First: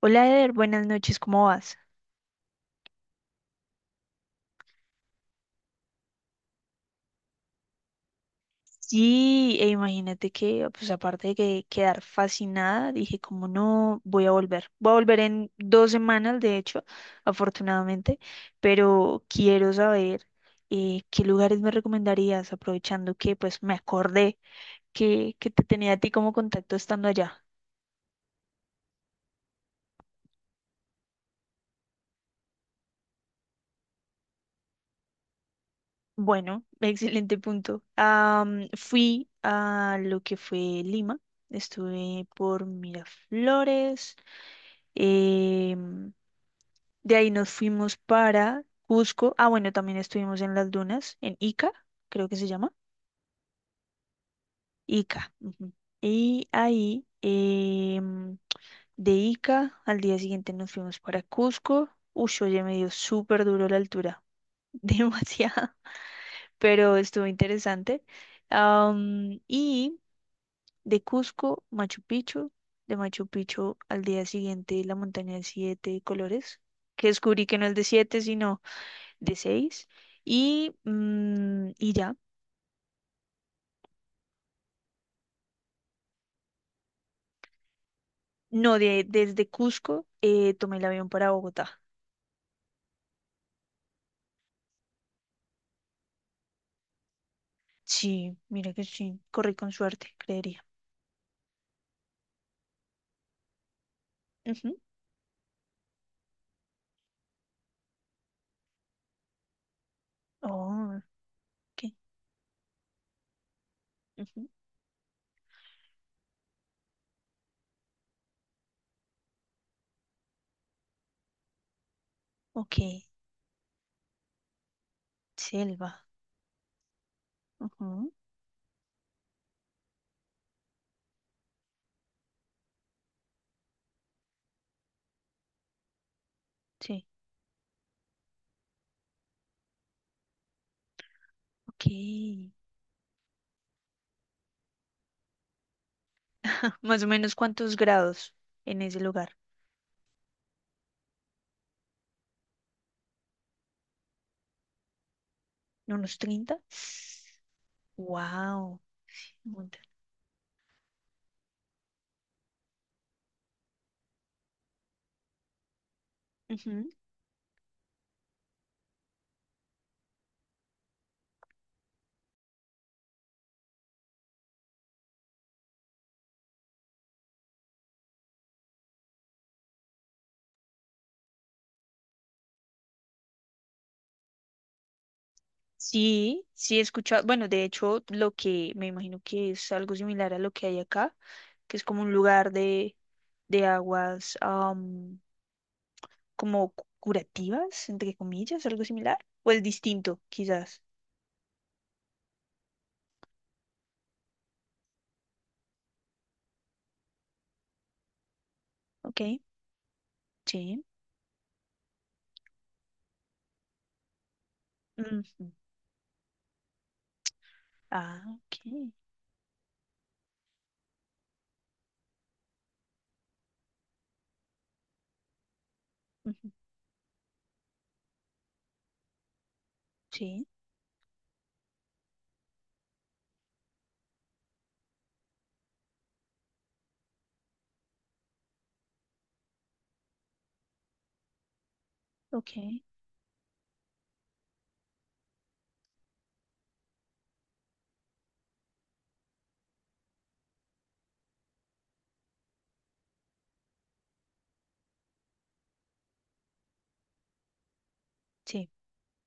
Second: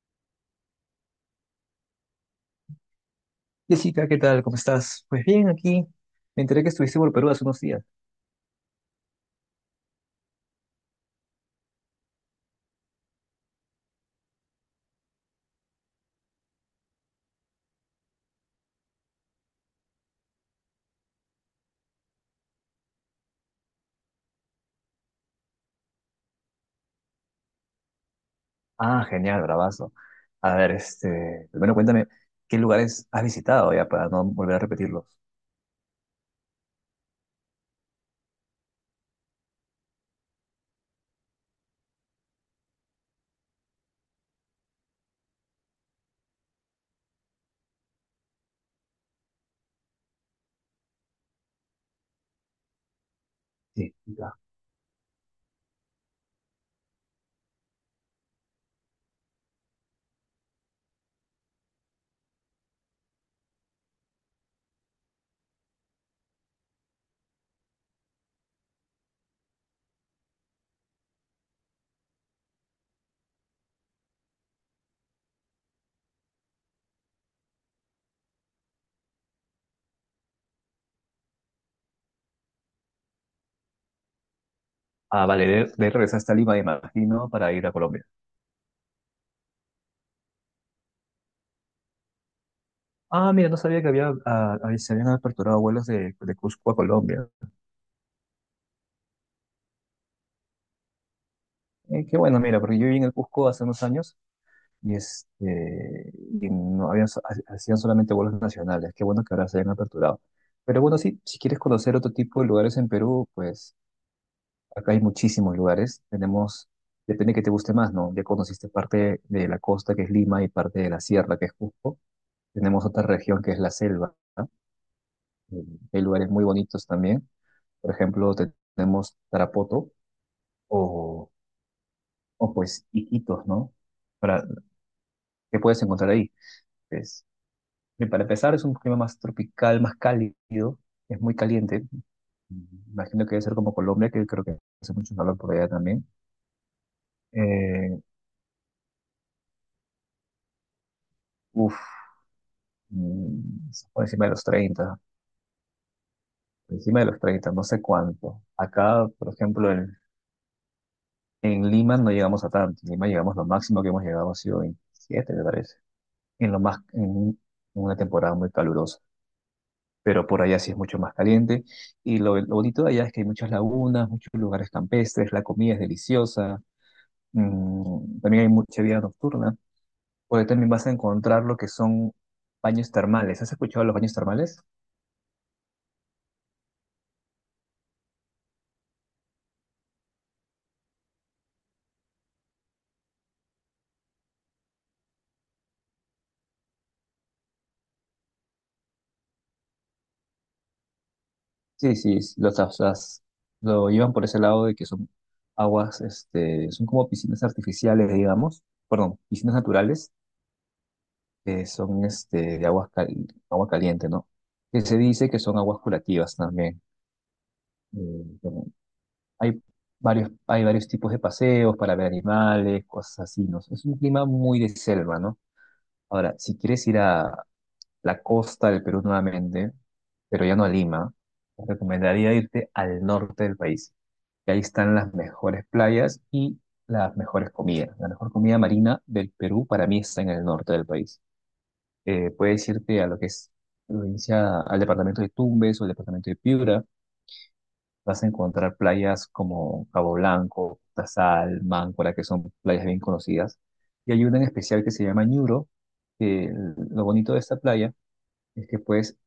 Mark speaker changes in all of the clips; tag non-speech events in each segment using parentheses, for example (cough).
Speaker 1: Hola Eder, buenas noches, ¿cómo vas?
Speaker 2: Jessica, ¿qué tal? ¿Cómo estás? Pues bien, aquí me enteré que estuviste por Perú hace unos días.
Speaker 1: Sí, e imagínate que, pues aparte de que quedar fascinada, dije, como no, voy a volver. Voy a volver en 2 semanas, de hecho, afortunadamente, pero quiero saber qué lugares me recomendarías, aprovechando que pues me acordé que te tenía a ti como contacto estando allá.
Speaker 2: Ah, genial, bravazo. A ver, este, primero cuéntame, ¿qué lugares has visitado ya para no volver a repetirlos?
Speaker 1: Bueno, excelente punto. Fui a lo que fue Lima, estuve por Miraflores, em, de ahí nos fuimos para Cusco. Ah, bueno, también estuvimos en las dunas, en Ica, creo que se llama.
Speaker 2: Sí, ya.
Speaker 1: Ica. Ujú. Y ahí, de Ica, al día siguiente nos fuimos para Cusco. Uy, oye, me dio súper duro la altura, (laughs) demasiado, pero estuvo interesante. Y de Cusco, Machu Picchu. De Machu Picchu al día siguiente, la montaña de siete colores, que descubrí que no es de siete, sino de seis. Y ya,
Speaker 2: Ah, vale, de ahí regresaste a Lima, me imagino, para ir a Colombia.
Speaker 1: no, desde Cusco tomé el avión para Bogotá.
Speaker 2: Ah, mira, no sabía que había, se habían aperturado vuelos de Cusco a Colombia.
Speaker 1: Sí, mira que sí, corrí con suerte, creería.
Speaker 2: Qué bueno, mira, porque yo viví en el Cusco hace unos años
Speaker 1: Ujú.
Speaker 2: y, este, y no habían, hacían solamente vuelos nacionales. Qué bueno que ahora se hayan aperturado. Pero
Speaker 1: Oh,
Speaker 2: bueno, sí, si quieres
Speaker 1: ok.
Speaker 2: conocer otro tipo de lugares en Perú, pues
Speaker 1: Ujú,
Speaker 2: acá hay muchísimos lugares. Tenemos, depende que te guste más, ¿no? Ya conociste parte de la costa, que es Lima, y parte de la sierra, que es Cusco.
Speaker 1: ok,
Speaker 2: Tenemos otra región, que es la selva, ¿no? Eh,
Speaker 1: selva.
Speaker 2: Hay lugares muy bonitos también. Por
Speaker 1: Ujú,
Speaker 2: ejemplo, tenemos Tarapoto o, pues Iquitos, ¿no? Para, ¿qué puedes encontrar ahí?
Speaker 1: sí,
Speaker 2: Pues, bien, para empezar, es un clima más tropical, más cálido, es muy caliente.
Speaker 1: ok.
Speaker 2: Imagino que debe ser como Colombia, que creo que hace mucho calor por allá también.
Speaker 1: Más o menos cuántos
Speaker 2: Eh,
Speaker 1: grados en ese lugar.
Speaker 2: uf, por encima de los 30,
Speaker 1: ¿Unos 30?
Speaker 2: por encima de los 30, no sé cuánto.
Speaker 1: Wow.
Speaker 2: Acá, por ejemplo, en Lima no llegamos a tanto. En Lima llegamos, lo máximo que hemos llegado ha sido 27, me parece, en, lo más,
Speaker 1: Ujú.
Speaker 2: en una temporada muy calurosa. Pero por allá sí es mucho más caliente. Y lo bonito de allá es que hay muchas lagunas, muchos lugares campestres, la comida es deliciosa. También hay mucha vida nocturna, porque también vas a encontrar lo que son baños termales. ¿Has escuchado de los baños termales?
Speaker 1: Sí, sí he escuchado. Bueno, de hecho, lo que me imagino que es algo similar a lo que hay acá, que es como un lugar de aguas, como curativas, entre comillas, algo similar. O es distinto, quizás.
Speaker 2: Sí, sí, lo llevan por ese lado de que son aguas, este, son como piscinas artificiales, digamos, perdón,
Speaker 1: Ok,
Speaker 2: piscinas naturales,
Speaker 1: sí.
Speaker 2: que son este, de aguas agua caliente, ¿no? Que se dice que
Speaker 1: Ujú.
Speaker 2: son aguas curativas también.
Speaker 1: Ah,
Speaker 2: Bueno,
Speaker 1: ok.
Speaker 2: hay varios tipos de paseos para ver animales, cosas así, ¿no? Es un clima muy de selva, ¿no? Ahora,
Speaker 1: Ujú.
Speaker 2: si quieres ir a la costa del Perú nuevamente, pero
Speaker 1: Sí,
Speaker 2: ya no a Lima, te recomendaría irte al norte del país, que ahí están las mejores playas y las mejores comidas. La mejor comida marina del Perú para mí está en el norte del país. Puedes
Speaker 1: ok,
Speaker 2: irte a lo que es provincia, al departamento de Tumbes o el departamento de Piura. Vas a encontrar playas como Cabo Blanco, Tazal, Máncora, que son playas bien conocidas. Y hay una en especial que se llama Ñuro, que lo bonito de esta playa es
Speaker 1: sí.
Speaker 2: que puedes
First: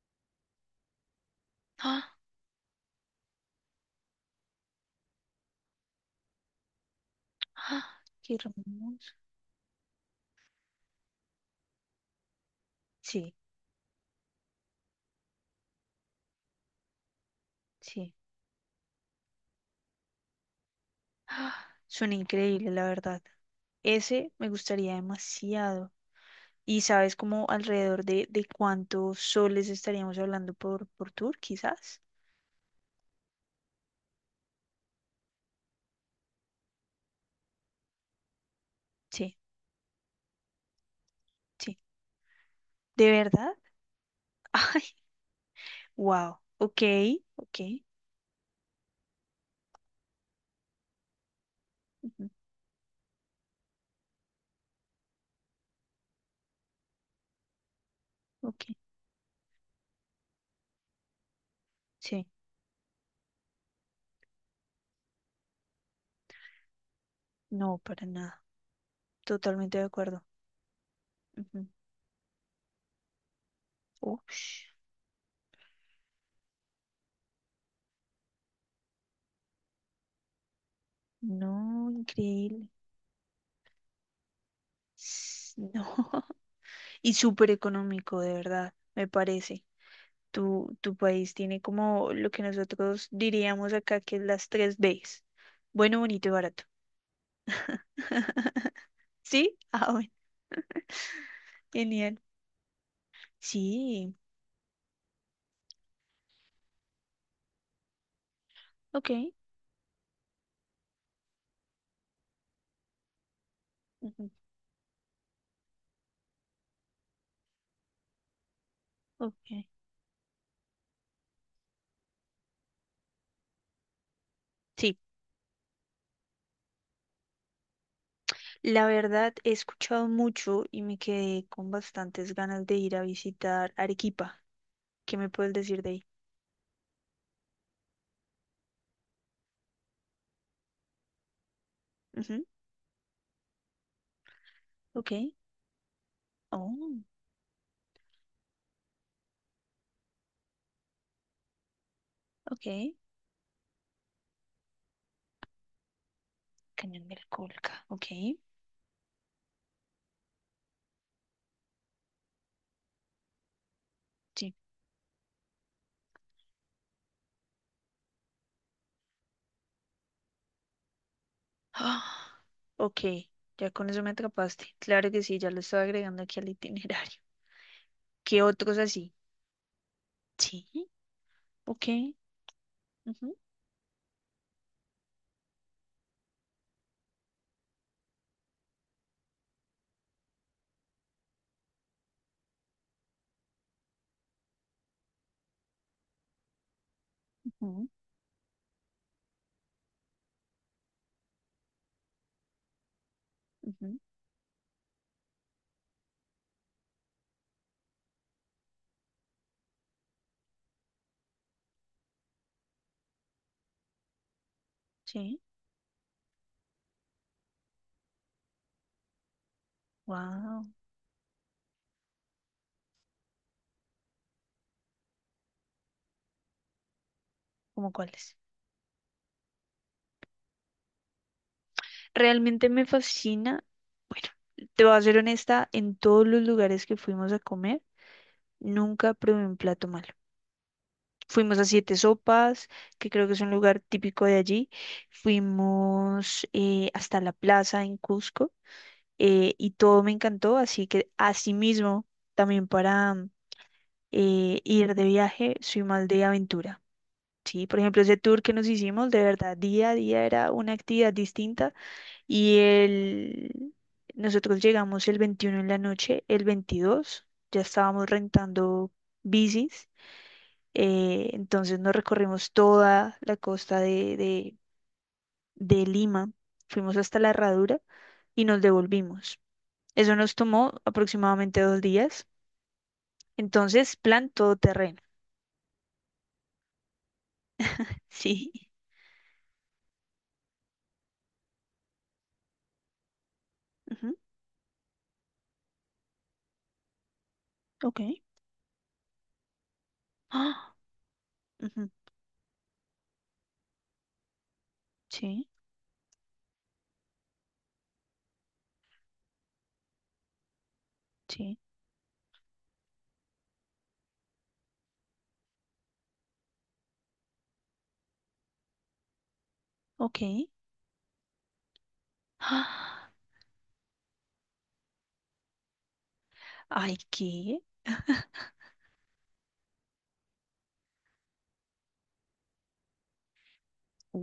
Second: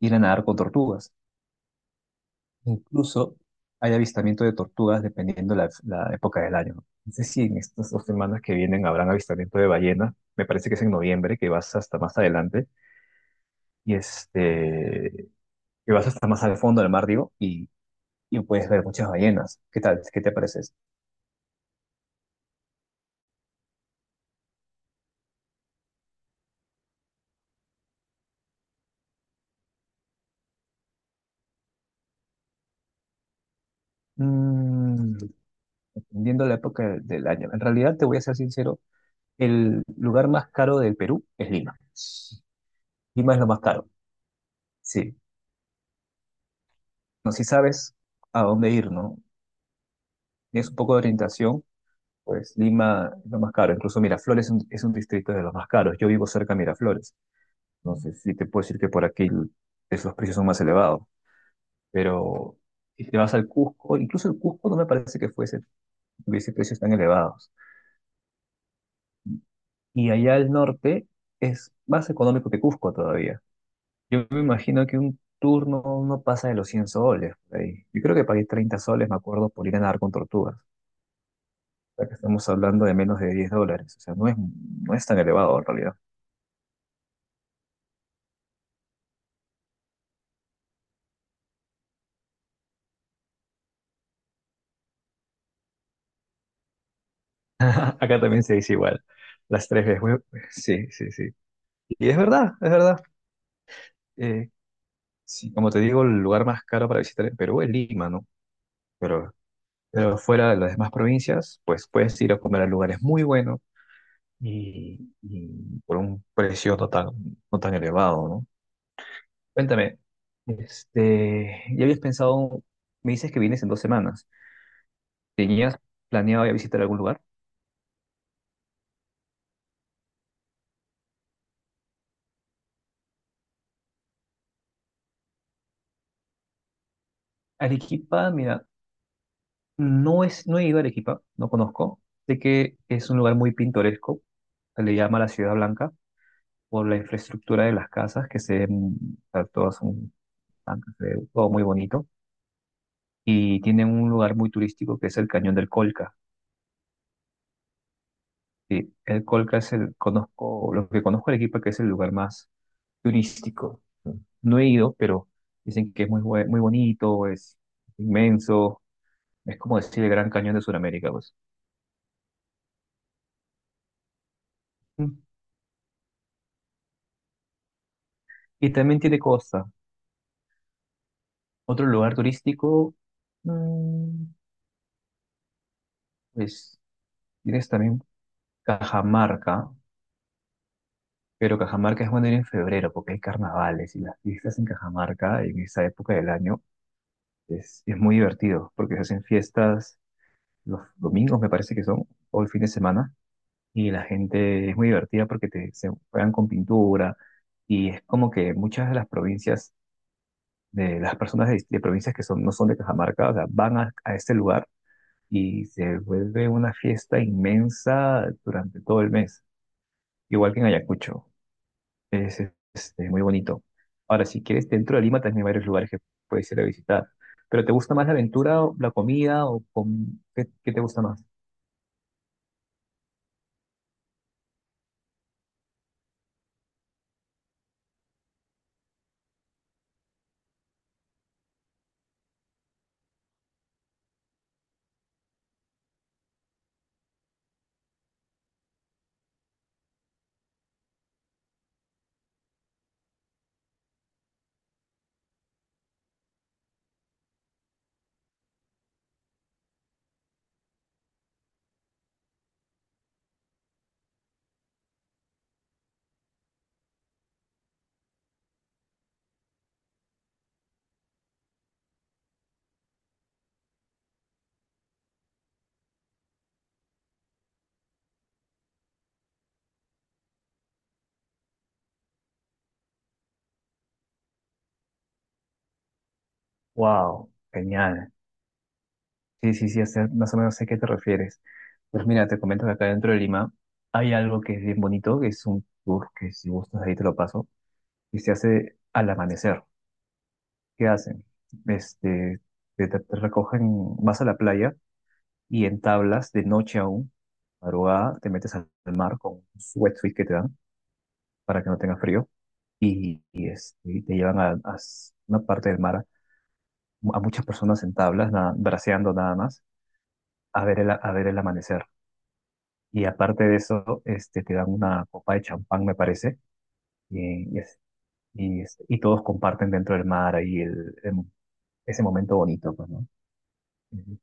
Speaker 2: ir a nadar con tortugas.
Speaker 1: (gasps) ¡Ah!
Speaker 2: Incluso hay avistamiento de tortugas dependiendo la época del año. No sé si en estas
Speaker 1: ¡Ah!
Speaker 2: dos
Speaker 1: Qué
Speaker 2: semanas que vienen habrán
Speaker 1: hermoso.
Speaker 2: avistamiento de ballena. Me parece que es en noviembre, que vas hasta más adelante
Speaker 1: Sí,
Speaker 2: y este, que vas hasta más al fondo del mar, digo,
Speaker 1: sí.
Speaker 2: y puedes ver muchas ballenas. ¿Qué tal? ¿Qué te parece eso?
Speaker 1: (gasps) Suena increíble, la verdad. Ese me gustaría demasiado. ¿Y sabes como alrededor de cuántos soles estaríamos hablando por tour, quizás?
Speaker 2: Mm, Dependiendo la época del año. En realidad, te voy a ser sincero,
Speaker 1: Sí,
Speaker 2: el lugar más caro del Perú es
Speaker 1: sí.
Speaker 2: Lima.
Speaker 1: ¿De
Speaker 2: Lima es lo
Speaker 1: verdad?
Speaker 2: más caro.
Speaker 1: (laughs) Ay,
Speaker 2: Sí.
Speaker 1: wow. Ok,
Speaker 2: No sé si
Speaker 1: ok,
Speaker 2: sabes a dónde ir, ¿no? Tienes un poco de orientación,
Speaker 1: ujú,
Speaker 2: pues Lima es lo más caro. Incluso Miraflores es un distrito de los más caros. Yo vivo cerca de Miraflores. Entonces, sí te puedo
Speaker 1: ok.
Speaker 2: decir que por aquí los precios son más elevados.
Speaker 1: Sí,
Speaker 2: Pero si te vas al Cusco, incluso el Cusco no me parece que fuese, tuviese precios tan elevados.
Speaker 1: no, para nada. Totalmente de
Speaker 2: Y
Speaker 1: acuerdo.
Speaker 2: allá al norte
Speaker 1: Ujú.
Speaker 2: es más económico que Cusco todavía. Yo me
Speaker 1: Ush,
Speaker 2: imagino que un turno no pasa de los 100 soles por ahí. Yo creo que pagué 30 soles, me acuerdo, por ir a nadar con tortugas.
Speaker 1: no,
Speaker 2: Sea, que estamos
Speaker 1: increíble.
Speaker 2: hablando de menos de 10 dólares. O sea, no es, no es tan
Speaker 1: S-
Speaker 2: elevado en
Speaker 1: No.
Speaker 2: realidad.
Speaker 1: (laughs) Y súper económico, de verdad, me parece. Tu país tiene como lo que nosotros diríamos acá que es las tres Bs. Bueno, bonito y barato.
Speaker 2: (laughs) Acá también se dice
Speaker 1: (laughs)
Speaker 2: igual.
Speaker 1: ¿Sí?
Speaker 2: Las tres
Speaker 1: Ah,
Speaker 2: veces,
Speaker 1: bueno.
Speaker 2: güey. Sí, sí, sí. Y es
Speaker 1: Genial.
Speaker 2: verdad, es verdad.
Speaker 1: Sí.
Speaker 2: Eh, sí, como te digo, el lugar más caro para visitar en Perú es Lima, ¿no? Pero,
Speaker 1: Ok.
Speaker 2: fuera de las demás provincias, pues puedes ir a comer a lugares muy buenos
Speaker 1: Ujú,
Speaker 2: y por un precio no tan, no tan elevado, ¿no?
Speaker 1: ok.
Speaker 2: Cuéntame, este, ya habías pensado, me dices que vienes en 2 semanas.
Speaker 1: Sí.
Speaker 2: ¿Tenías planeado ya visitar algún lugar?
Speaker 1: La verdad, he escuchado mucho y me quedé con bastantes ganas de ir a visitar Arequipa. ¿Qué me puedes decir de ahí?
Speaker 2: Arequipa, mira, no he ido a Arequipa, no conozco. Sé
Speaker 1: Ujú,
Speaker 2: que es un lugar muy pintoresco, se le
Speaker 1: ok.
Speaker 2: llama la Ciudad Blanca, por la
Speaker 1: Oh,
Speaker 2: infraestructura de las casas, que se ven, o sea, todas son blancas, se ve todo muy bonito.
Speaker 1: ok.
Speaker 2: Y tienen un lugar muy turístico que es el Cañón del Colca.
Speaker 1: Cañón del Colca. Ok.
Speaker 2: Sí, el Colca es el, conozco, lo que conozco de Arequipa, que es el lugar más turístico.
Speaker 1: Sí.
Speaker 2: No he ido, pero dicen que es muy bonito, es inmenso, es como decir el Gran Cañón de Sudamérica, pues.
Speaker 1: (gasps) Ah, ok, ya con eso me atrapaste. Claro que sí, ya lo estaba agregando aquí al itinerario. (laughs) ¿Qué
Speaker 2: Y
Speaker 1: otros
Speaker 2: también
Speaker 1: así?
Speaker 2: tiene costa.
Speaker 1: Sí,
Speaker 2: Otro
Speaker 1: ok.
Speaker 2: lugar turístico,
Speaker 1: Ujú,
Speaker 2: mm, pues tienes también Cajamarca, pero Cajamarca es bueno ir en febrero porque hay carnavales y las fiestas en Cajamarca en esa época del año es,
Speaker 1: ujú,
Speaker 2: es muy divertido porque se hacen fiestas los domingos, me parece que son, o el fin de semana, y
Speaker 1: ujú,
Speaker 2: la gente es muy divertida porque te, se juegan con pintura y es como que muchas de las provincias, de las personas de provincias que son, no son de Cajamarca, o sea, van a este lugar
Speaker 1: sí,
Speaker 2: y se vuelve una fiesta inmensa durante todo el mes, igual que
Speaker 1: wow.
Speaker 2: en Ayacucho. Es este, muy bonito. Ahora, si quieres, dentro de Lima también hay varios lugares que puedes ir a visitar. ¿Pero te
Speaker 1: ¿Cómo
Speaker 2: gusta más la
Speaker 1: cuáles?
Speaker 2: aventura, o la comida o com- ¿Qué, qué te gusta más?
Speaker 1: Realmente me fascina. Bueno, te voy a ser honesta, en todos los lugares que fuimos a comer, nunca probé un plato malo. Fuimos a Siete Sopas, que creo que es un lugar típico de allí. Fuimos hasta la plaza en Cusco y todo me encantó, así que asimismo, también para ir de viaje, soy más de aventura. Sí, por ejemplo, ese tour que nos hicimos, de verdad, día a día era una actividad distinta y el... nosotros llegamos el 21 en la noche, el 22 ya estábamos rentando bicis, entonces nos recorrimos toda la costa de Lima, fuimos hasta la Herradura y nos devolvimos. Eso nos tomó aproximadamente 2 días. Entonces, plan todoterreno.
Speaker 2: Wow,
Speaker 1: (laughs)
Speaker 2: genial.
Speaker 1: Sí.
Speaker 2: Sí, sí, sí, más o menos sé a qué te refieres. Pues mira, te comento que acá dentro de Lima
Speaker 1: Ujú,
Speaker 2: hay algo que es bien bonito, que es un tour que si gustas ahí te lo paso,
Speaker 1: ok.
Speaker 2: y se hace al amanecer.
Speaker 1: Ah,
Speaker 2: ¿Qué hacen?
Speaker 1: ujú,
Speaker 2: Este, te recogen, vas a la playa
Speaker 1: sí,
Speaker 2: y en tablas, de noche aún, madrugada, te metes al mar con un wetsuit que te dan
Speaker 1: sí,
Speaker 2: para que no tengas frío y, este, y te llevan a una parte del mar, a muchas personas en tablas, braceando nada más,
Speaker 1: ok.
Speaker 2: a ver el amanecer. Y
Speaker 1: Ah,
Speaker 2: aparte de eso, este, te dan una copa de champán, me parece,
Speaker 1: ay,
Speaker 2: y, y,
Speaker 1: qué.
Speaker 2: es- y, este, y todos comparten dentro del mar ahí ese momento bonito, pues, ¿no?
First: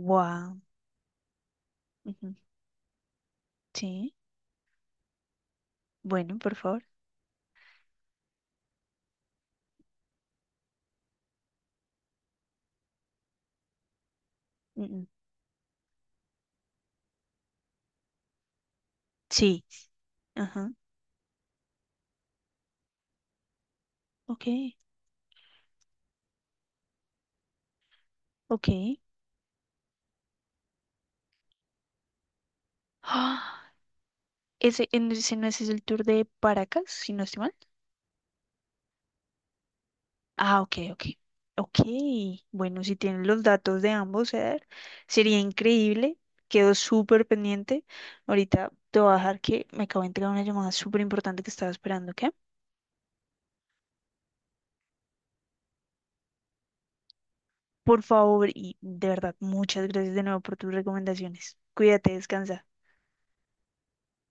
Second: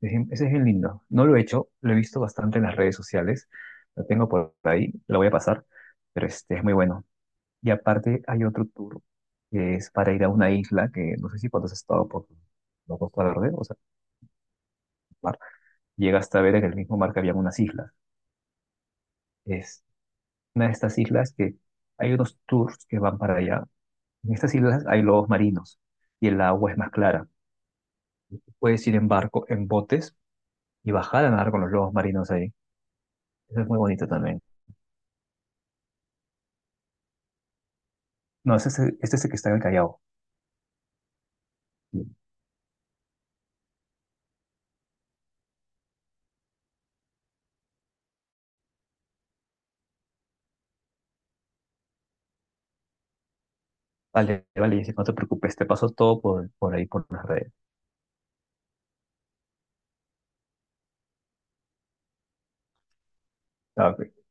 Speaker 2: Ese es bien lindo. No lo he hecho, lo he visto
Speaker 1: Ujú,
Speaker 2: bastante en las redes sociales. Lo
Speaker 1: sí,
Speaker 2: tengo por ahí, lo voy a pasar, pero
Speaker 1: bueno, por
Speaker 2: este es muy
Speaker 1: favor.
Speaker 2: bueno. Y aparte hay otro tour que es para ir a una isla que no sé si cuando has estado por la Costa Verde, o sea,
Speaker 1: Mm, mm.
Speaker 2: mar, llegas hasta ver en el mismo mar que había unas islas.
Speaker 1: Sí.
Speaker 2: Es una
Speaker 1: Ajá,
Speaker 2: de estas islas que hay unos tours que van para allá. En
Speaker 1: ok,
Speaker 2: estas islas hay lobos marinos y el agua es más clara.
Speaker 1: ok.
Speaker 2: Puedes ir en barco, en botes y bajar a nadar con los lobos marinos ahí. Eso es
Speaker 1: Ah,
Speaker 2: muy bonito también.
Speaker 1: Ese no es el tour de Paracas, si no estoy mal.
Speaker 2: No, este es el que está en el Callao.
Speaker 1: Ah, ok, ok. Ok, bueno, si tienen los datos de ambos, Eder, sería increíble. Quedo súper pendiente. Ahorita te voy a dejar que me acabo de entregar una llamada súper importante que estaba esperando, ¿ok?
Speaker 2: Vale, vale, dice, no te preocupes, te paso todo por ahí, por las redes.
Speaker 1: Por favor, y de verdad, muchas gracias de nuevo por tus recomendaciones. Cuídate, descansa.
Speaker 2: Ah, ok.